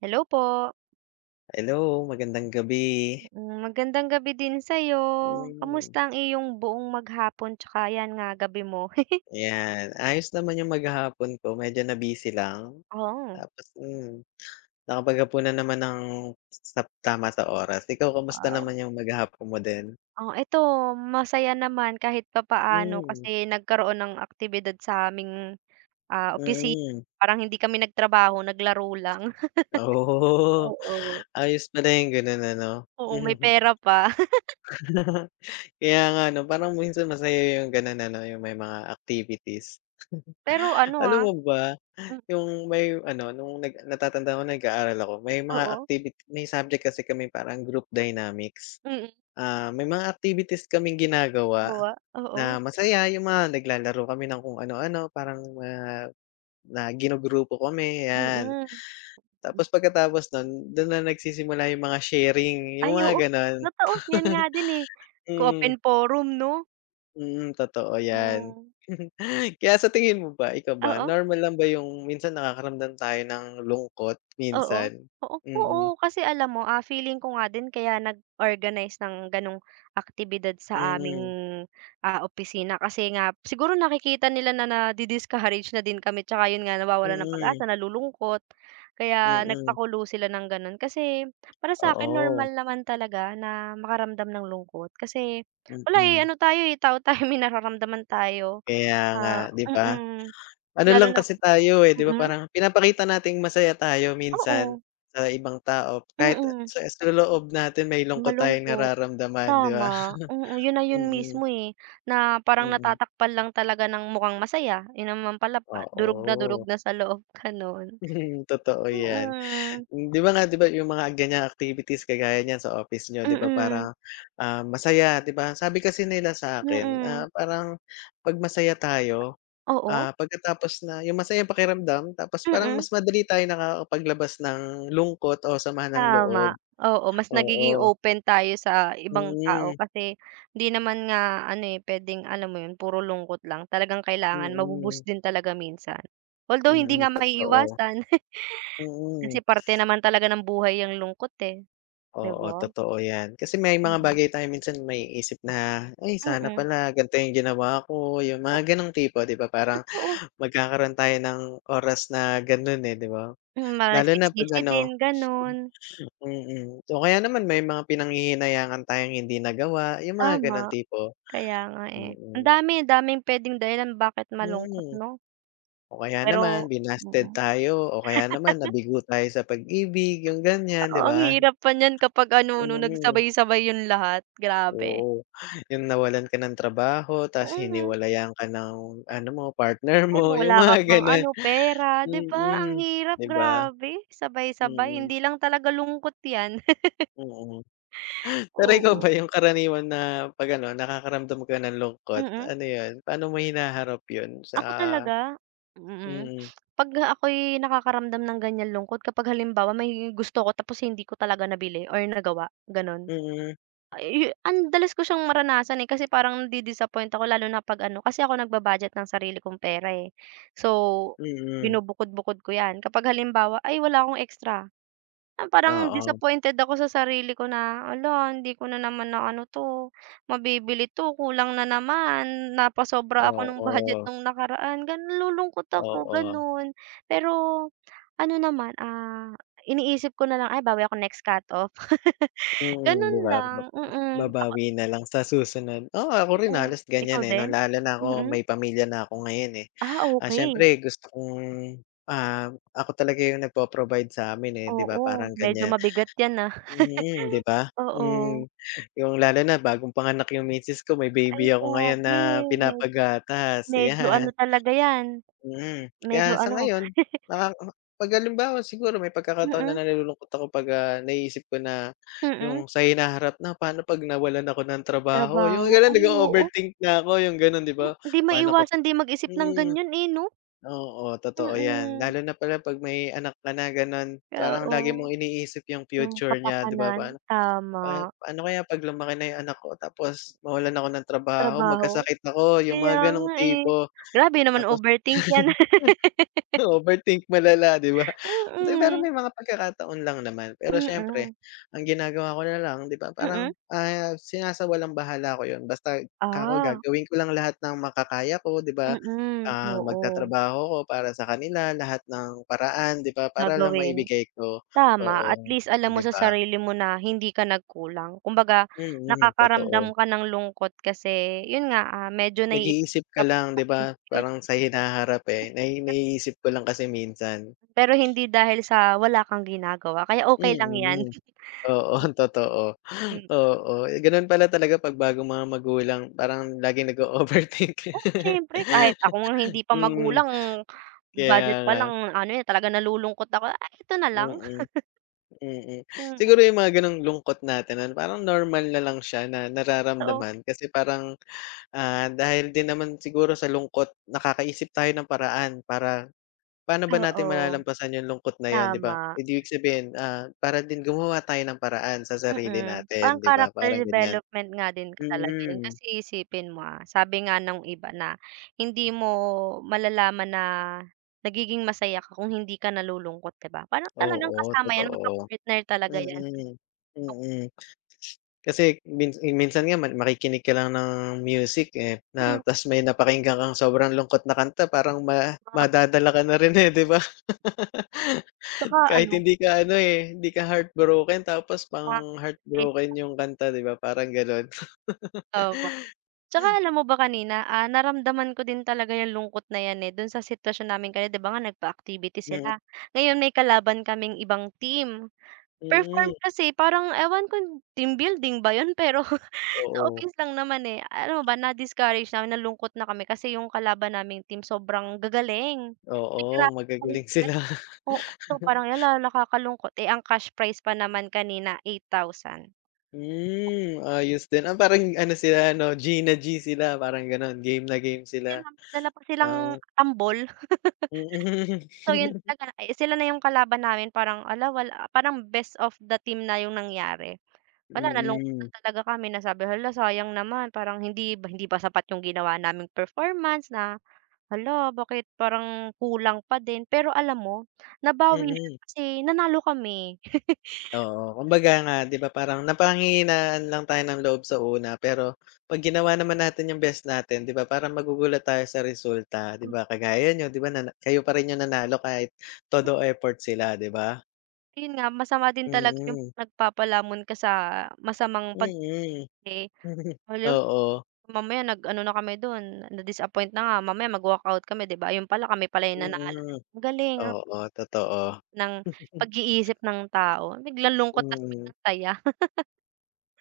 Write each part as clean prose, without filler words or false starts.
Hello po. Hello, magandang gabi. Magandang gabi din sa'yo. Hmm, Kamusta ang iyong buong maghapon tsaka 'yan nga gabi mo? ayan. Ayos naman yung maghapon ko medyo na-busy lang. Oh, Tapos nakapaghapunan naman ng sa tama sa oras. Ikaw kamusta wow. naman yung maghapon mo din? Oh, eto, masaya naman kahit papaano Hmm, kasi nagkaroon ng aktibidad sa aming, ah, opisina. mm. Parang hindi kami nagtrabaho, naglaro lang. Oo, Oo, ayos pala yung gano'n ano. oo, may Mhm. pera pa. Kaya nga 'no, parang minsan masaya yung gano'n ano, yung may mga activities. Pero ano, Alam ah, mo ba hmm, yung may ano, nung natatandaan ko nag-aaral ako, may mga oo, activity may subject kasi kami parang group dynamics. mm, Ah, may mga activities kaming ginagawa jowa, oo, na masaya, yung mga naglalaro kami ng kung ano-ano, parang mga na ginugrupo kami, 'yan. mm. Tapos pagkatapos nun, dun na nagsisimula yung mga sharing, yung Ay mga oo, gano'n. totoo 'yan nga din, eh, Hmm, open forum 'no? mm, totoo 'yan. Mm. Kaya sa tingin mo ba, ikaw ba, Oo, normal lang ba yung minsan nakakaramdam tayo ng lungkot oo. minsan? Oo, Mm. oo kasi alam mo, ah, feeling ko nga din kaya nag-organize ng gano'ng aktibidad sa aming, Mm, ah, opisina kasi nga siguro nakikita nila na nadi-discourage na din kami tsaka 'yun nga nawawalan ng mm, pag-asa, nalulungkot. Kaya mm. nagpakulo sila ng gano'n kasi para sa akin Oo, normal naman talaga na makaramdam ng lungkot kasi wala, eh, mm. ano tayo, eh, tao tayo may nararamdaman tayo. Kaya nga, Ah, 'di ba? mm, Ano lalo lang na, kasi tayo, eh, 'di ba mm, parang pinapakita nating masaya tayo minsan oo, sa ibang tao kahit mm, sa loob natin may lungkot tayong malungkot. nararamdaman, 'di ba? Tama, oo, yun na yun Mm, mismo, eh, na parang mm. natatakpan lang talaga ng mukhang masaya, eh, naman pala pa durog Oo, na sa loob, gano'n. totoo 'yan. Mm, 'Di ba nga 'di ba yung mga ganiyang activities kagaya niyan sa office niyo 'di ba mm, parang, ah, masaya 'di ba? Sabi kasi nila sa'kin, mm, ah, parang 'pag masaya tayo. oo, Ah, pagkatapos na yung masayang pakiramdam tapos parang mm, mas madali tayo nakakapaglabas ng lungkot o sama ng tama, loob, oo, mas nagiging oo. open tayo sa ibang tao Mm, kasi hindi naman nga ano, eh, puwedeng alam mo yun puro lungkot lang, talagang kailangan mm, mabu-boost din talaga minsan. Although hindi mm, nga totoo. maiiwasan, kasi Mm, parte naman talaga ng buhay ang lungkot, eh, 'di oo, ba? totoo 'yan. Kasi may mga Mm, bagay tayo minsan may isip na, "Ay sana mm. pala ganito yung ginawa ko," yung Ah, mga gano'ng tipo, 'di ba? Parang totoo. magkakaroon tayo ng oras na ganun eh, 'di ba? Mm, parang Lalo na 'pag nagsisisi din ano gano'n. mm, mm. O kaya naman may mga pinanghihinayangan tayong hindi nagawa, yung mga Tama, gano'ng tipo. kaya nga, eh. Ang Mm. dami, daming puwedeng dahilan bakit malungkot Hmm, 'no? O kaya naman Pero, binasted mm, tayo o kaya naman nabigo tayo sa pag-ibig, yung ganyan, 'di oo, ang ba? hirap pa niyan kapag ano 'no, Mm, nagsabay-sabay 'yun lahat, grabe. oo. Yung nawalan ka ng trabaho ta's Mm. hiniwalayan ka ng ano mo, partner Ay mo, wala yung ka mga pang gano'n. ano, pera, 'di ba? Ang Mm, hirap, 'di ba? grabe, sabay-sabay. Mm, Hindi lang talaga lungkot 'yan. mm. Pero ikaw ba Oo. yung karaniwan na 'pag ano, nakakaramdam ka ng lungkot, Mm. ano yun, paano mo hinaharap yun sa Ako talaga, mm. mm, 'Pag ako'y nakakaramdam ng ganiyang lungkot kapag halimbawa may gusto ko tapos hindi ko talaga nabili or nagawa, gano'n. mm, Ay, ang dalas ko siyang maranasan, eh, kasi parang nadi-disappoint ako lalo na 'pag ano kasi ako nagba-budget ng sarili kong pera, eh. So, mm. binubukod-bukod ko 'yan. Kapag halimbawa, ay wala akong extra, ah, parang Oo, disappointed ako sa sarili ko na, "Hala, hindi ko na naman naano 'to, mabibili 'to, kulang na naman, napasobra ako nung budget oo. nung nakaraan." Gano'n, nalulungkot ako, Oo, gano'n. Pero ano naman, ah, iniisip ko na lang, "Ay bawi ako next cut-off." mm, Gano'n 'di ba lang, ba mm. Ako, babawi na lang sa susunod. Oo, ako rin oo. halos Ikaw ganyan, eh, 'no, din? lalo na ako Mm. may pamilya na ako ngayon, eh. Ah, Ah, okey. siyempre gusto kong, ako talaga yung nagpo-provide sa amin eh, 'di ba Oo, parang medyo ganyan. mabigat 'yan, ah. Mm, 'di ba? Oo. Yung lalo na bagong panganak yung misis ko, may Ay baby ako ngayon na grabe, med pinapagatas, medyo ano 'yan. talaga 'yan, Mm, medyo kaya sa ano, ngayon naka 'pag halimbawa siguro may pagkakataon na mm, nalulungkot ako 'pag, ah, naiisip ko na mm, yung sa hinaharap na paano 'pag nawalan ako ng trabaho, yung trabaho. gano'n Ay oo, nag-o-overthink na ako yung gano'n 'di ba? hindi Paano ko maiwasan din mag-isip ng mm, ganyan eh, 'no? oo totoo 'yan Mm, lalo na pala 'pag may anak ka na gano'n parang oo, lagi mong iniisip yung yung future niya 'di ba? kapakanan, Paano tama, pa paano kaya 'pag lumaki na yung anak ko tapos mawalan ako ng trabaho, trabaho. magkasakit ako, yung mga Kaya gano'ng nga, eh. tipo. Grabe naman Tapos. overthink 'yan. Overthink malala, 'di ba? Hindi, pero Mm, may mga pagkakataon lang naman. Pero mm, siyempre, ang ginagawa ko na lang, 'di ba, parang, mm. ah, sinasawalang-bahala ko 'yun. Basta ako Ah, gagawin ko lang lahat ng makakaya ko, 'di ba? mm, Ah, oo, magtatrabaho ako para sa kanila, lahat ng paraan, 'di ba, para lang gagawin. maibigay ko, Tama, at oo, least alam mo 'di sa ba? sarili mo na hindi ka nagkulang. Kumbaga Mm, nakakaramdam totoo. ka ng lungkot kasi yun nga, ah, medyo Nag-iisip naiisip ka ka pa lang, sa 'di ba, parang future, sa hinaharap, eh, naiisip ko lang kasi minsan. pero hindi dahil sa wala kang ginagawa kaya okey lang yan. Mm. Oo, totoo. Mm, Oo, eh, gano'n pala talaga 'pag bagong mga magulang parang laging nag overthink oo siyempre kahit ako nga hindi pa Mm, magulang, kaya budget pa nga. lang ano, eh, talagang nalulungkot ako, "Ay ito na lang." Mm, mm. Mm, Siguro yung mga gano'ng lungkot natin ano, parang normal na lang siya na oo, nararamdaman kasi parang, ah, dahil din naman siguro sa lungkot nakakaisip tayo ng paraan para paano ba natin oo, malalampasan yung lungkot na yon 'di ba? tama. Eh, di ibig sabihin, ah, para din gumawa tayo ng paraan sa sarili Mm, parang natin, 'di ba? character Parang ganyan. development nga din ka talaga yun Mm. kasi isipin mo, ah, sabi nga nung iba na hindi mo malalaman na nagiging masaya ka kung hindi ka nalulungkot, 'di ba? Parang talagang Oo, kasama yan, totoo. magka-partner talaga yan. Mm, mm. Kasi minsan nga man makikinig ka lang ng music, eh, Mm, na ta's may napakinggan kang sobrang lungkot na kanta parang ma madadala ka na rin, eh, 'di ba? tsaka Kahit ano, hindi ka ano, eh, hindi ka heartbroken tapos pang makaka-relate, heartbroken yung kanta 'di ba, parang gano'n. tama. Tsaka alam mo ba kanina, ah, naramdaman ko din talaga yung lungkot na yan, eh, dun sa sitwasyon namin kanina 'di ba nga nagpa-activity Mm, sila, ngayon may kalaban kaming ibang team. Perform mm, kasi parang ewan ko team building ba yun pero sa oo, office lang naman, eh, ano ba na-discourage na nalungkot na kami kasi yung kalaban naming team sobrang gagaling. oo, Nag-grabe kasi magagaling sila, sila. oo, so parang hala nakakalungkot, eh, ang cash prize pa naman kanina 8,000. Hmm, ayos din. Ah, parang ano sila ano, Gina G sila parang gano'n, game na game sila, Sila dala pa silang oo. tambol, Mm. so yun talaga, eh, sila na yung kalaban namin parang wala parang best of the team na yung nangyari. Wala, nalungkot na Mm. talaga kami na sabi, "Hala sayang naman parang hindi ba, hindi pa sapat yung ginawa naming performance na hala bakit parang kulang pa din." Pero alam mo nabawi siya Mm. kasi nanalo kami. Oo, kumbaga nga 'di ba parang napanghihinaan lang tayo ng loob sa una pero 'pag ginawa naman natin yung best natin 'di ba parang magugulat tayo sa resulta 'di ba? Kagaya niyo 'di ba na kayo pa rin yung nanalo kahit todo effort sila 'di ba? Yun nga masama din talaga yung Mm, nagpapalamon ka sa masamang mm. pag-arte. Alam mo, Oo, mamaya nag-ano na kami dun na-disappoint na nga mamaya mag-walkout kami 'di ba? Yung pala kami pala yung nanalo. mm. Ang galing Oo, totoo. ng pag-iisip ng tao biglang lungkot tas Mm. biglang saya.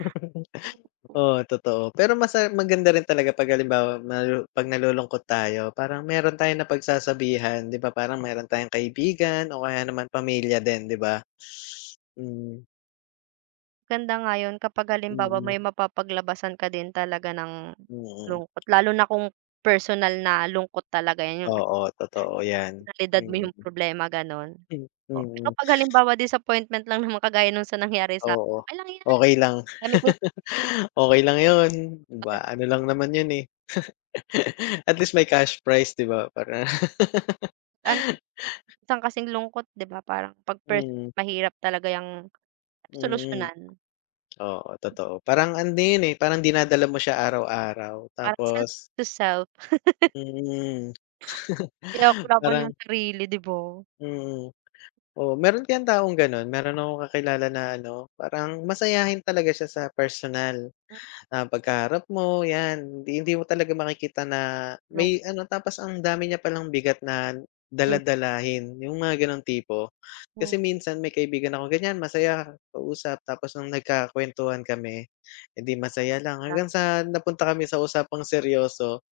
Oo, totoo. Pero masa maganda rin talaga 'pag halimbawa nalu 'pag nalulungkot tayo parang meron tayong napagsasabihan, 'di ba? Parang meron tayong kaibigan o kaya naman pamilya din, 'di ba? Hmm, Ganda nga yun kapag halimbawa mm, may mapapaglabasan ka din talaga ng mm. lungkot, lalo na kung personal na lungkot talaga yan, yung Oo, totoo 'yan. personalidad mo Mm, yung problema gano'n. hmm, O mm. kapag halimbawa disappointment lang naman kagaya nung sa nangyari sa'kin, Oo, okey lang yan, okey lang. dami kong Okey lang 'yun, 'di ba? Ano lang naman 'yun, eh. At least may cash prize, 'di ba? Para ano, eh, minsan kasing lungkot 'di ba parang 'pag personal mm, mahirap talaga yang mm. solusyonan, Oo, totoo. Parang ano yun, eh, parang dinadala mo siya araw-araw parang self tapos to self. mm. Kaya ako laban Parang ng sarili 'di ba? mm. Oo, meron kayang taong gano'n? Meron akong kakilala na ano, parang masayahin talaga siya sa personal. Hmm, Ah, pagkaharap mo 'yan, hindi hindi mo talaga makikita na may lungkot ano tapos ang dami niya palang bigat na dala din. yung mga gano'ng tipo. Hmm, Kasi minsan may kaibigan ako ganyan masaya kausap tapos nung nagkakuwentuhan kami, hindi sabi ko masaya lang hanggang sa napunta kami sa usapang seryoso,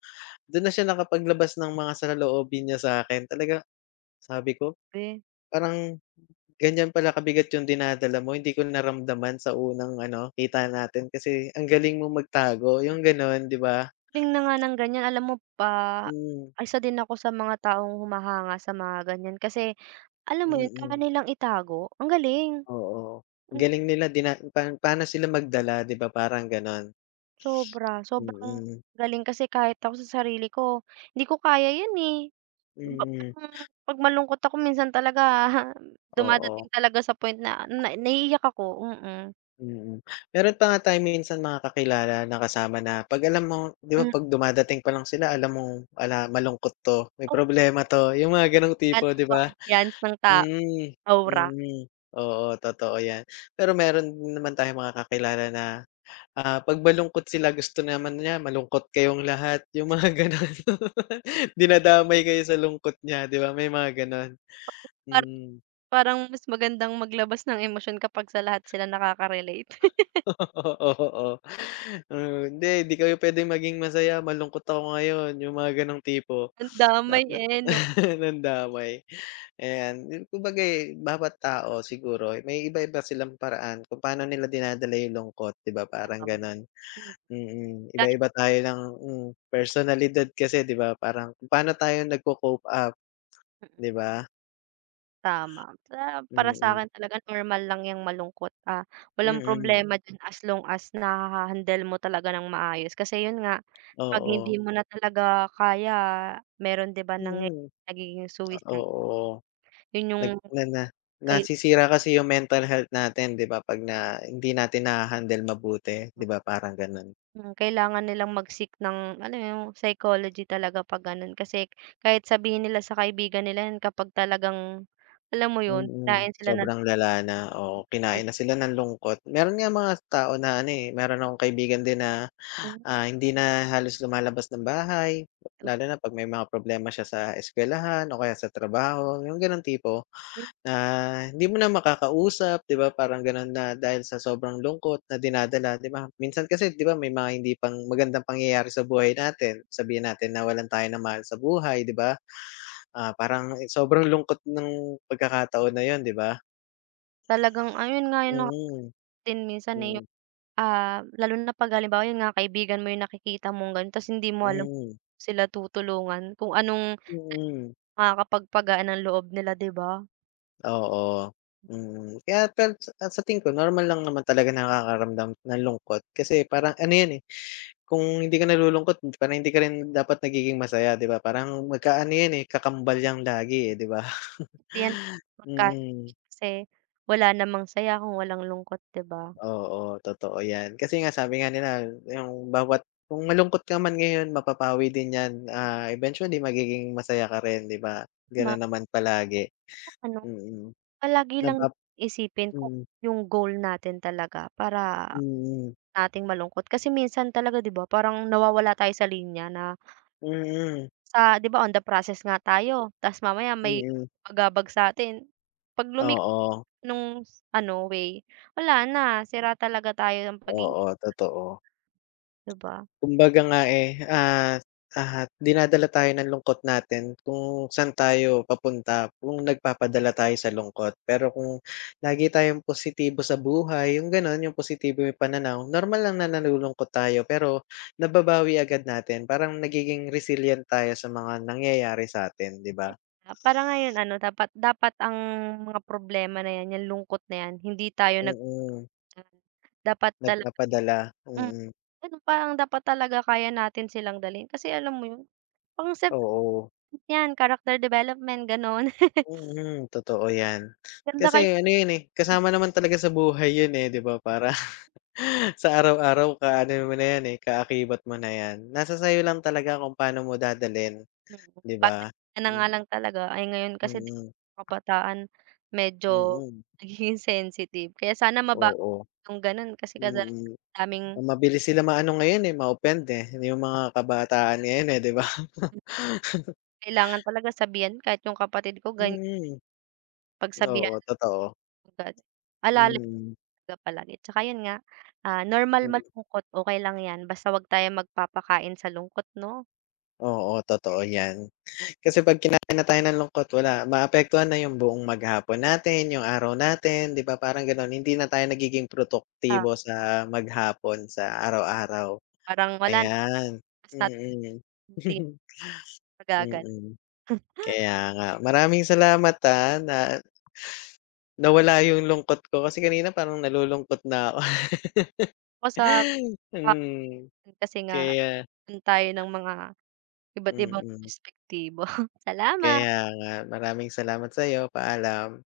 dun na siya nakapaglabas ng mga saloobin niya sa akin talaga sabi ko grabe. parang ganyan pala kabigat yung dinadala mo, hindi ko naramdaman sa unang ano, kita natin kasi ang galing mong magtago, yung gano'n, 'di ba? Galing na nga ng ganyan alam mo pa Hmm, isa din ako sa mga taong humahanga sa mga ganyan kasi alam mo yun kaya mm. nilang itago, ang galing. Oo, ang Hmm, galing nila dina pa paano sila magdala, 'di ba, parang gano'n. sobra, sobrang Mm, galing kasi kahit ako sa sarili ko, hindi ko kaya yun, eh. Ba mm. parang 'pag malungkot ako minsan talaga dumadating Oo, talaga sa point na na naiiyak ako. Mm-mm. Mm. mm. Meron pa nga tayong minsan mga kakilala na kasama na 'pag alam mo 'di ba Hmm, 'pag dumadating pa lang sila alam mong, "Ala, malungkot 'to, may oh, problema 'to." Yung mga gano'ng tipo, ano 'di ba ba? ambiance ng tao, Hmm, aura. mm. Oo, totoo 'yan. Pero meron naman tayong mga kakilala na, ah, 'pag malungkot sila gusto naman niya malungkot kayong lahat, yung mga gano'n. Dinadamay kayo sa lungkot niya, 'di ba, may mga gano'n? Para Mm. parang mas magandang maglabas ng emosyon kapag sa lahat sila nakaka-relate. Oo, oo. "Hindi, 'di kayo puwedeng maging masaya, malungkot ako ngayon." Yung mga gano'ng tipo. Ang damay, Dapat eh, 'no? ng damay. Ayan, yun kumbaga, eh, bawat tao siguro eh, may iba-iba silang paraan kung paano nila dinadala yung lungkot, 'di ba, parang Tama. gano'n. Hmm, Mm, gan iba-iba tayo ng personalidad kasi, 'di ba, parang kung paano tayo nagco-cope up, mm, 'di ba? tama. Sa para Mm, sa'kin talaga normal lang 'yang malungkot, ah, walang mm, problema diyan as long as naha-handle mo talaga ng maayos. Kasi 'yun nga, 'pag hindi oo. mo na talaga kaya, meron 'di ba Mm, nagiging suicide. oo, 'Yun nag 'yung na na kay nasisira kasi yung mental health natin, 'di ba, 'pag na hindi natin naha-handle mabuti, 'di ba, parang gano'n. hmm, kailangan nilang mag-seek ng alam mo 'yung psychology talaga 'pag gano'n. Kasi kahit sabihin nila sa kaibigan nila 'yun kapag talagang alam mo 'yun, Mm, kinain sila ng sobrang lala na, oo, kinain na sila ng lungkot. Meron nga mga tao na ano, eh, meron akong kaibigan din na, alcohol, ah, hindi na halos lumalabas ng bahay, lalo na 'pag may mga problema siya sa eskuwelahan o kaya sa trabaho, yung gano'ng tipo okey. na hindi mo na makakausap, 'di ba, parang gano'n na dahil sa sobrang lungkot na dinadala, 'di ba? Minsan kasi, 'di ba, may mga hindi pang magandang pangyayari sa buhay natin, sabihin natin nawalan tayo ng mahal sa buhay, 'di ba? Ah, parang sobrang lungkot ng pagkakataon na 'yun, 'di ba? Talagang ayun nga 'yung Mm, din minsan, eh, yung, mm, ah, lalo na 'pag halimbawa yun nga kaibigan mo yung nakikita mong gano'n ta's hindi mo alam mm, sila tutulungan kung anong mm, makakapagpagaan ng loob nila, 'di ba? oo, mm. Kaya pero sa tingin ko normal lang naman talaga nakakaramdam ng lungkot kasi parang ano 'yan, eh, kung hindi ka nalulungkot parang hindi ka rin dapat nagiging masaya 'di ba? Parang magkaano 'yan, eh, kakambal 'yang lagi, eh, 'di ba? Hindi yan magkano Mm, kasi wala namang saya kung walang lungkot, 'di ba? oo, totoo 'yan. Kasi nga sabi nga nila yung bawat kung malungkot ka man ngayon mapapawi din 'yan, ah, eventually magiging masaya ka rin 'di ba? Ma, Gano'n naman palagi, ano, mm. mm. palagi lang Napa isipin kung Mm, yung goal natin talaga para mm, nating malungkot kasi minsan talaga, 'di ba, parang nawawala tayo sa linya na mm, Sa 'di ba on the process nga tayo tas mamaya may mm. magabag sa'tin, 'pag Oo, nung ano way, wala na sira talaga tayo ng pag-iisip oo, totoo. 'di ba? Kumbaga nga, eh, dinadala tayo ng lungkot natin kung saan tayo papunta kung nagpapadala tayo sa lungkot. Pero kung lagi tayong positibo sa buhay, yung gano'n, yung positibo yung pananaw, normal lang na nalulungkot tayo pero nababawi agad natin. Parang nagiging resilient tayo sa mga nangyayari sa atin, 'di ba? Para ngayon ano dapat, ang mga problema na 'yan, 'yang lungkot na 'yan hindi tayo Mm, dapat talaga, nagpapadala, hmm, mm, gano'n parang dapat talaga kaya natin silang dalhin kasi alam mo 'yun, pang self-help oo. 'yan, character development gano'n. Mm, totoo 'yan. Ganda kaya, Kasi ano 'yun, eh, kasama naman talaga sa buhay 'yun, eh, 'di ba? Para sa araw-araw kaano mo na 'yan, eh, kaakibat mo na 'yan. Nasa sa'yo lang talaga kung paano mo dadalhin, mm, 'di bata ba? ka na Hmm, nga lang talaga. Ay ngayon kasi 'di mm, ba kabataan medyo mm. nagiging sensitive. Kaya sana mabago Oo, yung gano'n kasi mm. kadalasan mm. daming Mabilis sila maano ngayon, eh, ma-offend, eh, yung mga kabataan ngayon, eh, 'di ba? kailangan talaga sabihan kahit yung kapatid ko ganyan Mm, oo, pagsabihan totoo. agad. Alalay Mm, talaga palagi. Tsaka yun nga, ah, normal hmm. malungkot, okay lang 'yan basta 'wag tayo magpapakain sa lungkot 'no? Oo, totoo 'yan. Kasi 'pag kinain na tayo ng lungkot wala, maapektuhan na yung buong maghapon natin, yung araw natin, 'di ba, parang gano'n. Hindi na tayo nagiging Ah, produktibo sa maghapon, sa araw-araw. parang wala na, Ayan, basta mm. hindi magagalaw. Mm, kaya nga. Maraming salamat, ah, na nawala yung lungkot ko kasi kanina parang nalulungkot na ako. Ako sa bakit Hmm, kasi nga kaya do'n tayo ng mga iba't ibang mm. perspektibo. Salamat. Kaya nga. Maraming salamat sa'yo. Paalam.